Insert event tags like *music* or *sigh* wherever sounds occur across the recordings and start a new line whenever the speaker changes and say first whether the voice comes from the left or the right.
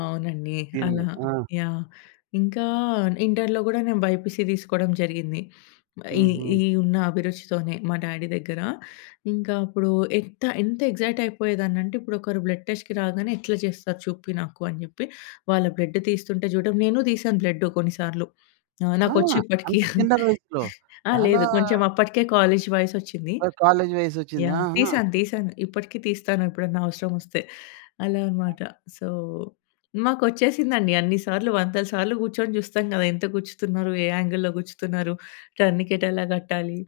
left: అవునండి.
right: దీని మీ
left: అలా.
right: ఆ!
left: యాహ్! ఇంకా ఇంటరులో గూడా నేను బైపీసీ దీసుకోడం జరిగింది. *sniffs* ఈ
right: హుహు.
left: ఈ ఉన్న అభిరుచితోనే, మా డ్యాడీ దగ్గర. ఇంకా అప్పుడు ఎంత ఎంత ఎగ్జైట్ అయిపోయేదానంటే, ఇప్పుడు ఒకరు బ్లడ్ టెస్ట్‌కి రాగానే ఎట్లా జేస్తారు చూపి నాకు అని జెప్పి వాళ్ళ బ్లడ్ తీస్తుంటే చూడడం నేను తీసాను బ్లడ్ కొన్నిసార్లు. ఆ!
right: ఆ!
left: నాకొచ్చు *chuckles* ఇప్పడికి.
right: అంత చిన్న వయసులో.
left: ఆ
right: చాలా
left: లేదు కొంచెం అప్పటికే కాలేజ్ వయసోచ్చింది.
right: ఓహ్! కాలేజ్ వయసోచ్చింది.
left: యాహ్!
right: ఆహా!
left: తీసాను. తీసాను. ఇప్పటికే తీస్తాను ఎప్పుడన్నా అవసరం ఒస్తే. అలా
right: ఆ!
left: అన్నమాట. సో, మాకు ఒచ్చేసిందండి అన్ని సార్లు వందల సార్లు గూర్చొని జూస్తం గదా! ఎంత గుర్చుతున్నారు? ఏ యాంగిల్లో గుర్చుతున్నారు? టర్నికెట్ ఎలా గట్టాలి?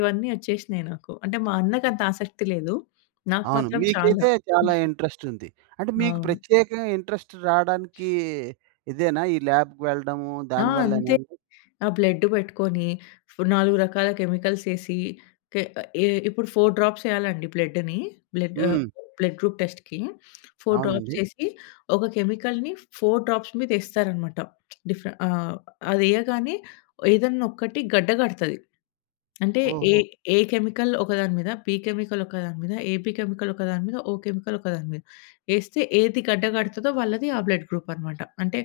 left: ఇవన్నీ ఒచ్చేసినయి నాకు. అంటే మా అన్నకి అంత ఆసక్తి లేదు. నాకు
right: అవును.
left: మాత్రం చాలా.
right: మీకైతే చాలా
left: *chuckles*
right: ఇంట్రెస్ట్ ఉంది. అంటే మీకు
left: అవును.
right: ప్రత్యేకంగా ఇంట్రెస్ట్ రావడానికి ఇదేనా ఈ ల్యాబ్‌కెళ్ళడము
left: ఆ!
right: దానివల్లేనా
left: అంతే.
right: అండి?
left: ఆ బ్లడ్ పెట్టుకొని, నాలుగు రకాల కెమికల్స్ ఎసి, కే ఎ ఇప్పుడు 4 డ్రాప్స్ ఎయాలండి బ్లడ్‌ని. బ్లడ్ ఆహ్,
right: హ్మ్.
left: బ్లడ్ గ్రూప్ టెస్ట్‌కి. *sniffs* 4 డ్రాప్స్
right: అవునండి.
left: ఎసి, ఒక కెమికల్‌ని 4 డ్రాప్స్ మీద ఎస్తారు అన్నమాట. *smacks lips* డిఫ్ఫె ఆహ్, అదెయగానే ఏదైనా ఒకటి గడ్డ గడతది. అంటే ఎ
right: ఓహో!
left: ఎ కెమికల్ ఒకదాని మీద, బి కెమికల్ ఒకదాని మీద, ఎబి కెమికల్ ఒకదాని మీద ఓ కెమికల్ ఒకదాని మీద. ఎస్తే ఏది గడ్డ గడుతదో వాళ్ళది ఆ బ్లడ్ గ్రూప్ అన్నమాట. అంటే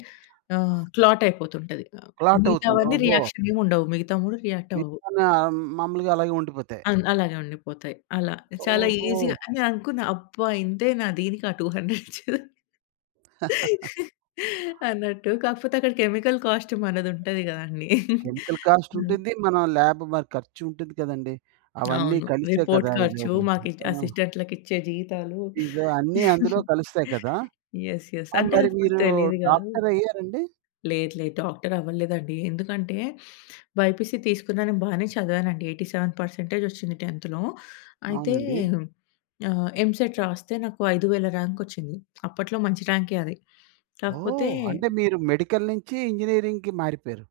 left: ఆహ్, క్లాట్ అయిపోతుంటది.
right: క్లాట్ అవుతుంది.
left: మిగతావన్నీ
right: ఓహో!
left: రియాక్షన్ ఏం ఉండవు. మిగతా 3 రియాక్ట్ అవ్వవు.
right: మిగితావన్ని మాములుగా అలాగే ఉండిపోతాయి.
left: అన్ అలాగే ఉండిపోతాయి. అలా చాలా
right: ఓహో!
left: ఈజీగా అని అనుకున్నా అబ్బా! ఇంతేనా దీనికా 200 ఇచ్చేదని? *chuckles*
right: *chuckles*
left: అన్నట్టు కాకపోతే అక్కడ కెమికల్ కాస్ట్ మనది ఉంటది కదండీ. *chuckles*
right: కెమికల్ కాస్ట్
left: హ్మ్.
right: ఉంటుంది. మన ల్యాబ్ మరి ఖర్చు ఉంటుంది కదండీ. అవన్నీ
left: అవును.
right: కలిసే
left: రిపోర్ట్
right: కదా ఇది
left: ఖర్చు
right: ఒక
left: మాకిట్
right: ఆ!
left: అసిస్టెంటులకి ఇచ్చే జీతాలు.
right: ఫీజు అన్నీ అందులో
left: *giggles*
right: కలుస్తాయి కదా!
left: యెస్. యెస్.
right: ఆ
left: అంటే
right: మరి
left: అప్పుడు
right: మీరు
left: తెలీదు గాదు.
right: డాక్టరయ్యారండి?
left: లేదు. లేదు. డాక్టర్ అవ్వలేదండి. ఎందుకంటే, బైపీసీ తీసుకున్నా బానే చదివానండి. 87% ఒచ్చింది 10థ్‌లో అయితే
right: అవునండి.
left: ఆహ్, ఎంసెట్ రాస్తే నాకు 5000 ర్యాంక్ ఒచ్చింది అప్పట్లో మంచి ర్యాంకే అది. కాకపోతే
right: ఓహ్! అంటే మీరు మెడికల్ నుంచి ఇంజినీరింగ్‌కి మారిపోయారు.